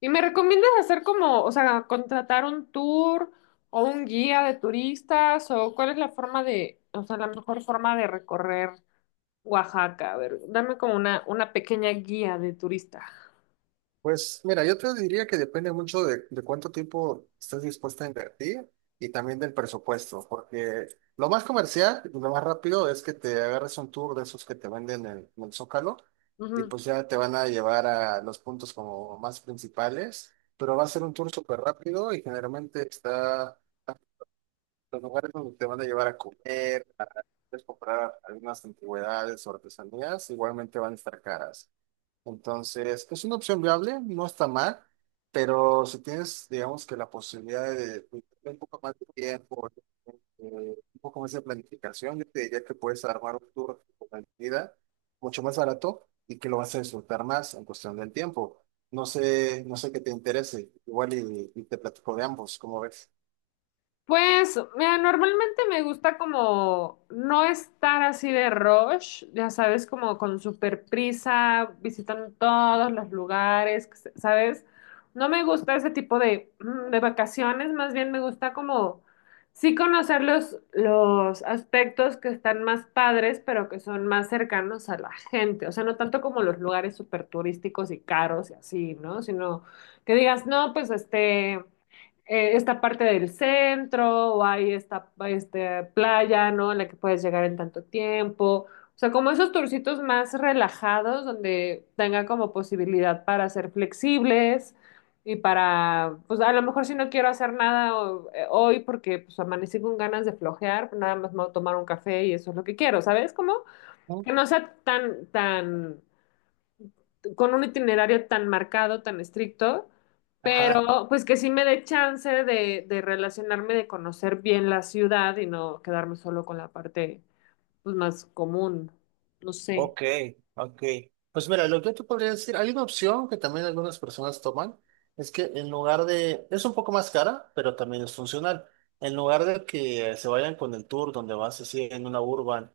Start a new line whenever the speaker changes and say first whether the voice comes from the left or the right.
left: ¿Y me recomiendas hacer como, o sea, contratar un tour o un guía de turistas o cuál es la forma de, o sea, la mejor forma de recorrer Oaxaca? A ver, dame como una pequeña guía de turista.
right: Pues mira, yo te diría que depende mucho de cuánto tiempo estés dispuesta a invertir y también del presupuesto, porque lo más comercial y lo más rápido es que te agarres un tour de esos que te venden en el Zócalo y pues ya te van a llevar a los puntos como más principales, pero va a ser un tour súper rápido y generalmente está los lugares donde te van a llevar a comer, a puedes comprar algunas antigüedades o artesanías, igualmente van a estar caras. Entonces, es una opción viable, no está mal, pero si tienes, digamos que la posibilidad de un poco más de tiempo, un poco más de planificación, yo te diría que puedes armar un tour con calidad mucho más barato y que lo vas a disfrutar más en cuestión del tiempo. No sé, no sé qué te interese, igual y te platico de ambos, ¿cómo ves?
left: Pues, mira, normalmente me gusta como no estar así de rush, ya sabes, como con super prisa, visitando todos los lugares, ¿sabes? No me gusta ese tipo de, de vacaciones, más bien me gusta como sí conocer los aspectos que están más padres, pero que son más cercanos a la gente, o sea, no tanto como los lugares súper turísticos y caros y así, ¿no? Sino que digas, no, pues esta parte del centro o hay esta playa, ¿no? En la que puedes llegar en tanto tiempo. O sea, como esos turcitos más relajados donde tengan como posibilidad para ser flexibles y para, pues a lo mejor si no quiero hacer nada hoy porque pues amanecí con ganas de flojear, pues, nada más me voy a tomar un café y eso es lo que quiero, ¿sabes? Como
right: ¿No?
left: que no sea tan con un itinerario tan marcado, tan estricto,
right: Ajá.
left: pero pues que sí me dé chance de relacionarme, de conocer bien la ciudad y no quedarme solo con la parte, pues, más común, no sé.
right: Ok, ok. Pues mira, lo que yo te podría decir, hay una opción que también algunas personas toman, es que en lugar de, es un poco más cara, pero también es funcional. En lugar de que se vayan con el tour donde vas así en una urban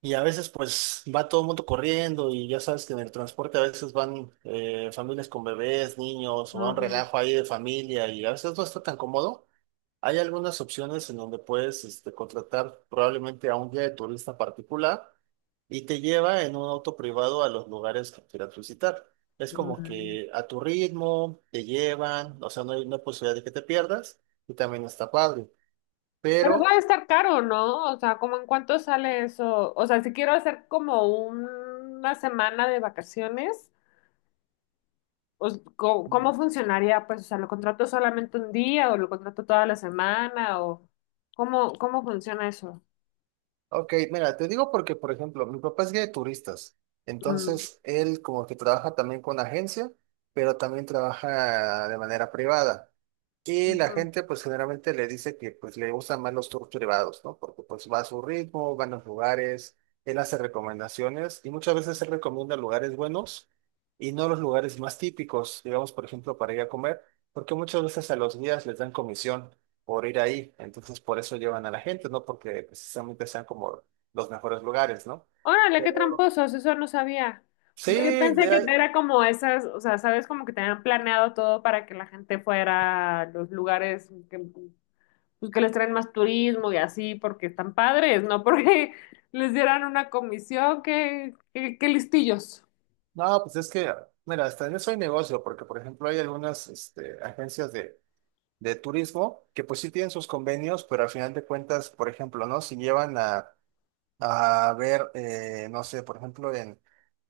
right: y a veces pues va todo el mundo corriendo y ya sabes que en el transporte a veces van familias con bebés, niños o va un
left: Ujú.
right: relajo ahí de familia y a veces no está tan cómodo. Hay algunas opciones en donde puedes este, contratar probablemente a un guía de turista particular y te lleva en un auto privado a los lugares que quieras visitar. Es como
left: Mm.
right: que a tu ritmo te llevan, o sea, no hay posibilidad de que te pierdas y también está padre.
left: Pero va
right: Pero
left: a estar caro, ¿no? O sea, ¿cómo en cuánto sale eso? O sea, si quiero hacer como una semana de vacaciones, pues, ¿cómo, cómo funcionaría? Pues, o sea, ¿lo contrato solamente un día o lo contrato toda la semana o cómo, cómo funciona eso?
right: ok, mira, te digo porque, por ejemplo, mi papá es guía de turistas,
left: Mm.
right: entonces él como que trabaja también con agencia, pero también trabaja de manera privada. Y la
left: Ujú.
right: gente pues generalmente le dice que pues le gustan más los tours privados, ¿no? Porque pues va a su ritmo, va a los lugares, él hace recomendaciones y muchas veces él recomienda lugares buenos y no los lugares más típicos, digamos, por ejemplo, para ir a comer, porque muchas veces a los guías les dan comisión por ir ahí. Entonces, por eso llevan a la gente, ¿no? Porque precisamente sean como los mejores lugares, ¿no?
left: Órale, qué
right: Pero
left: tramposos, eso no sabía. O
right: sí,
left: sea, yo pensé
right: de
left: que
right: ahí-
left: era como esas, o sea, sabes, como que tenían planeado todo para que la gente fuera a los lugares que, pues, que les traen más turismo y así, porque están padres, ¿no? Porque les dieran una comisión, qué, qué, qué listillos.
right: no, pues es que, mira, hasta en eso hay negocio, porque por ejemplo hay algunas este, agencias de turismo que pues sí tienen sus convenios, pero al final de cuentas, por ejemplo, ¿no? Si llevan a ver, no sé, por ejemplo,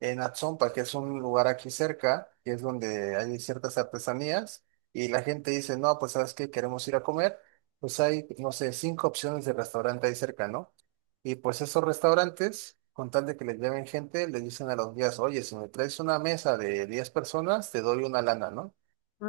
right: en Atzompa, que es un lugar aquí cerca, que es donde hay ciertas artesanías, y la gente dice, no, pues sabes qué, queremos ir a comer, pues hay, no sé, cinco opciones de restaurante ahí cerca, ¿no? Y pues esos restaurantes, con tal de que les lleven gente, les dicen a los guías, oye, si me traes una mesa de 10 personas, te doy una lana, ¿no?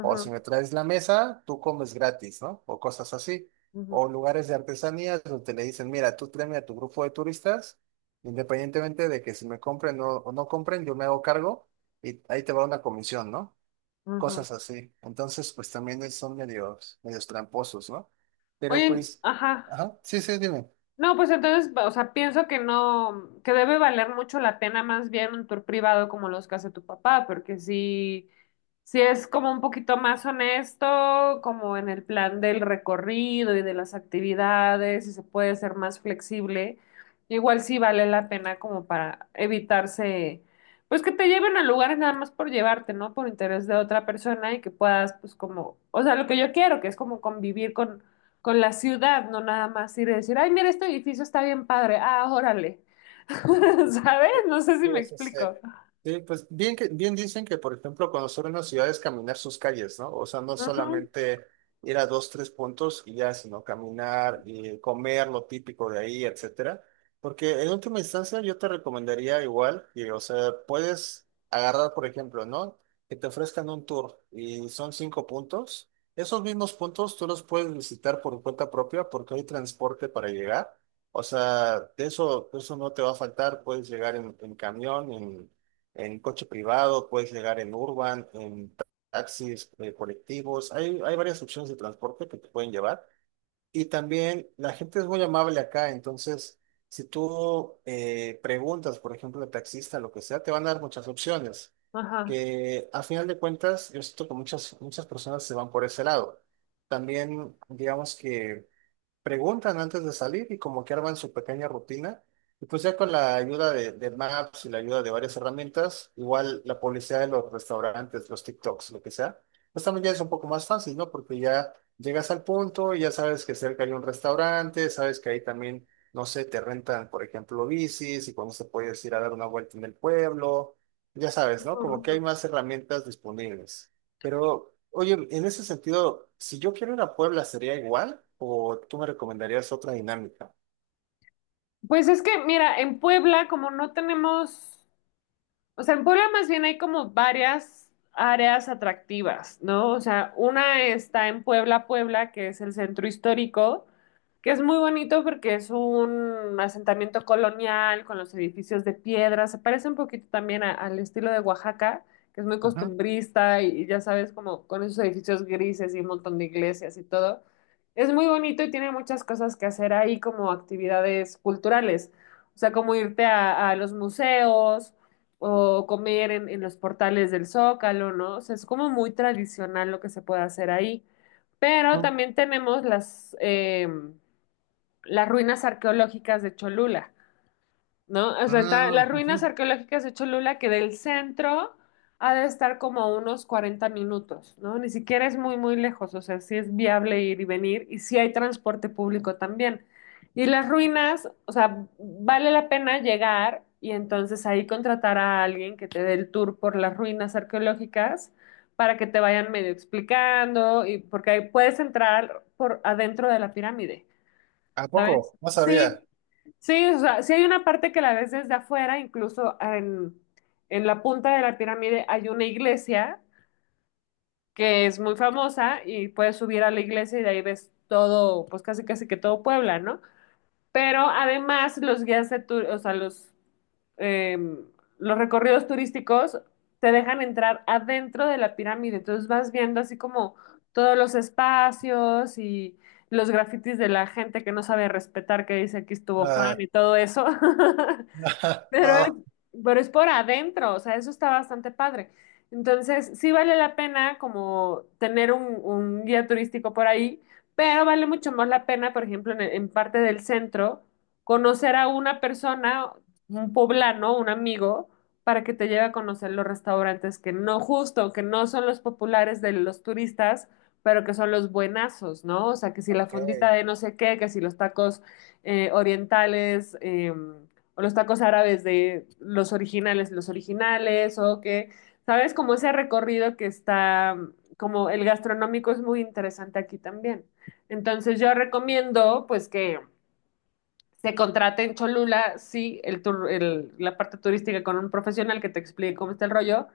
right: O si me traes la mesa, tú comes gratis, ¿no? O cosas así.
left: ujú,
right: O lugares de artesanías donde le dicen, mira, tú tráeme a tu grupo de turistas, independientemente de que si me compren o no compren, yo me hago cargo y ahí te va una comisión, ¿no?
left: ujú.
right: Cosas así. Entonces, pues también es- son medios, medios tramposos, ¿no? Pero
left: Oye,
right: pues,
left: ajá.
right: ajá, sí, sí, dime.
left: No, pues entonces, o sea, pienso que no, que debe valer mucho la pena más bien un tour privado como los que hace tu papá, porque si, si es como un poquito más honesto, como en el plan del recorrido y de las actividades, y se puede ser más flexible, igual sí vale la pena como para evitarse, pues que te lleven a lugares nada más por llevarte, ¿no? Por interés de otra persona y que puedas, pues como, o sea, lo que yo quiero, que es como convivir con la ciudad, no nada más ir y decir, ay, mira, este edificio está bien padre, ah, órale. ¿Sabes? No sé si
right: Sí,
left: me
right: sí, sí.
left: explico.
right: Sí, pues bien que bien dicen que, por ejemplo, conocer una ciudad es caminar sus calles, ¿no? O sea, no
left: Ujú.
right: solamente ir a dos, tres puntos y ya, sino caminar y comer lo típico de ahí, etcétera. Porque en última instancia yo te recomendaría igual que, o sea, puedes agarrar, por ejemplo, ¿no? Que te ofrezcan un tour y son cinco puntos. Esos mismos puntos tú los puedes visitar por cuenta propia porque hay transporte para llegar. O sea, de eso no te va a faltar. Puedes llegar en camión, en coche privado, puedes llegar en urban, en taxis, colectivos. Hay varias opciones de transporte que te pueden llevar. Y también la gente es muy amable acá. Entonces, si tú preguntas, por ejemplo, al taxista, lo que sea, te van a dar muchas opciones.
left: Ajá.
right: Que a final de cuentas, yo siento que muchas personas se van por ese lado. También, digamos que preguntan antes de salir y como que arman su pequeña rutina. Y pues ya con la ayuda de Maps y la ayuda de varias herramientas, igual la publicidad de los restaurantes, los TikToks, lo que sea, pues también ya es un poco más fácil, ¿no? Porque ya llegas al punto y ya sabes que cerca hay un restaurante, sabes que ahí también, no sé, te rentan, por ejemplo, bicis y cuando se puedes ir a dar una vuelta en el pueblo, ya sabes,
left: Ujú,
right: ¿no? Como que
left: ujú.
right: hay más herramientas disponibles. Pero, oye, en ese sentido, si yo quiero ir a Puebla, ¿sería igual? ¿O tú me recomendarías otra dinámica?
left: Pues es que, mira, en Puebla, como no tenemos. O sea, en Puebla más bien hay como varias áreas atractivas, ¿no? O sea, una está en Puebla, Puebla, que es el centro histórico, que es muy bonito porque es un asentamiento colonial con los edificios de piedra. Se parece un poquito también al estilo de Oaxaca, que es muy
right: Ajá,
left: costumbrista y ya sabes, como con esos edificios grises y un montón de iglesias y todo. Es muy bonito y tiene muchas cosas que hacer ahí como actividades culturales. O sea, como irte a los museos o comer en los portales del Zócalo, ¿no? O sea, es como muy tradicional lo que se puede hacer ahí. Pero
right: ujú,
left: también tenemos las ruinas arqueológicas de Cholula. ¿No? O sea, está,
right: ah,
left: las ruinas
right: ujú.
left: arqueológicas de Cholula, que del centro ha de estar como a unos 40 minutos, ¿no? Ni siquiera es muy lejos, o sea, sí es viable ir y venir y sí hay transporte público también. Y las ruinas, o sea, vale la pena llegar y entonces ahí contratar a alguien que te dé el tour por las ruinas arqueológicas para que te vayan medio explicando y porque ahí puedes entrar por adentro de la pirámide,
right: ¿A
left: ¿sabes?
right: poco? No sabía.
left: Sí. Sí, o sea, sí hay una parte que la ves desde afuera, incluso en la punta de la pirámide hay una iglesia que es muy famosa y puedes subir a la iglesia y de ahí ves todo, pues casi casi que todo Puebla, ¿no? Pero además los guías de tu- o sea, eh, los recorridos turísticos te dejan entrar adentro de la pirámide, entonces vas viendo así como todos los espacios y los grafitis de la gente que no sabe respetar, que dice aquí estuvo
right: Ah,
left: Juan y todo eso. Pero es,
right: ah,
left: pero es por adentro, o sea, eso está bastante padre. Entonces, sí vale la pena como tener un guía turístico por ahí, pero vale mucho más la pena, por ejemplo, en parte del centro, conocer a una persona, un poblano, un amigo, para que te lleve a conocer los restaurantes que no, justo, que no son los populares de los turistas, pero que son los buenazos, ¿no? O sea, que si la
right: ok.
left: fondita de no sé qué, que si los tacos orientales. O los tacos árabes de los originales, o que, ¿sabes? Como ese recorrido que está, como el gastronómico es muy interesante aquí también. Entonces yo recomiendo, pues, que se contrate en Cholula, sí, la parte turística con un profesional que te explique cómo está el rollo,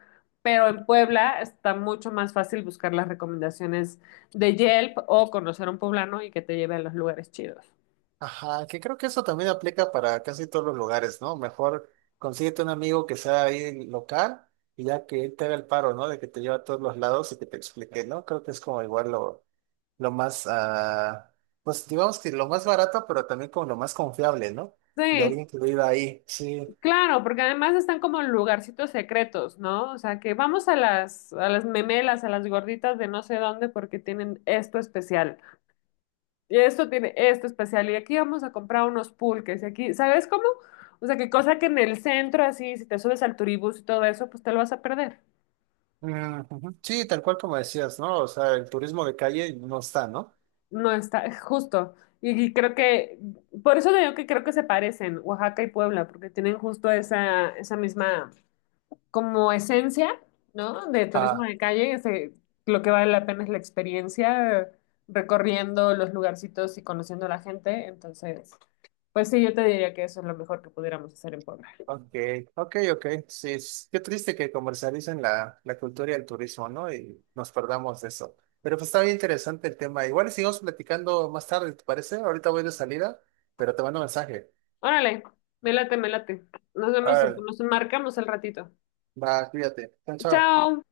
left: pero en Puebla está mucho más fácil buscar las recomendaciones de Yelp o conocer a un poblano y que te lleve a los lugares chidos.
right: Ajá, que creo que eso también aplica para casi todos los lugares, ¿no? Mejor consíguete un amigo que sea ahí local y ya que él te haga el paro, ¿no? De que te lleva a todos los lados y que te explique, ¿no? Creo que es como igual lo más, ah, pues digamos que lo más barato, pero también como lo más confiable, ¿no? De haber
left: Sí.
right: incluido ahí, sí.
left: Claro, porque además están como en lugarcitos secretos, ¿no? O sea, que vamos a a las memelas, a las gorditas de no sé dónde porque tienen esto especial. Y esto tiene esto especial. Y aquí vamos a comprar unos pulques. Y aquí, ¿sabes cómo? O sea, que cosa que en el centro, así, si te subes al turibús y todo eso, pues te lo vas a perder.
right: Mm, ujú. Sí, tal cual como decías, ¿no? O sea, el turismo de calle no está, ¿no?
left: No está, justo. Y creo que, por eso digo que creo que se parecen Oaxaca y Puebla, porque tienen justo esa misma como esencia, ¿no? De turismo
right: Ah,
left: de calle, lo que vale la pena es la experiencia recorriendo los lugarcitos y conociendo a la gente. Entonces, pues sí, yo te diría que eso es lo mejor que pudiéramos hacer en Puebla.
right: ok, ok, ok. Sí, es- qué triste que comercialicen la cultura y el turismo, ¿no? Y nos perdamos de eso. Pero pues está bien interesante el tema. Igual y sigamos platicando más tarde, ¿te parece? Ahorita voy de salida, pero te mando un mensaje.
left: Órale, me late, me late. Nos
right: A
left: vemos,
right: ver,
left: nos marcamos el ratito.
right: va, cuídate. Chao, chao.
left: Chao.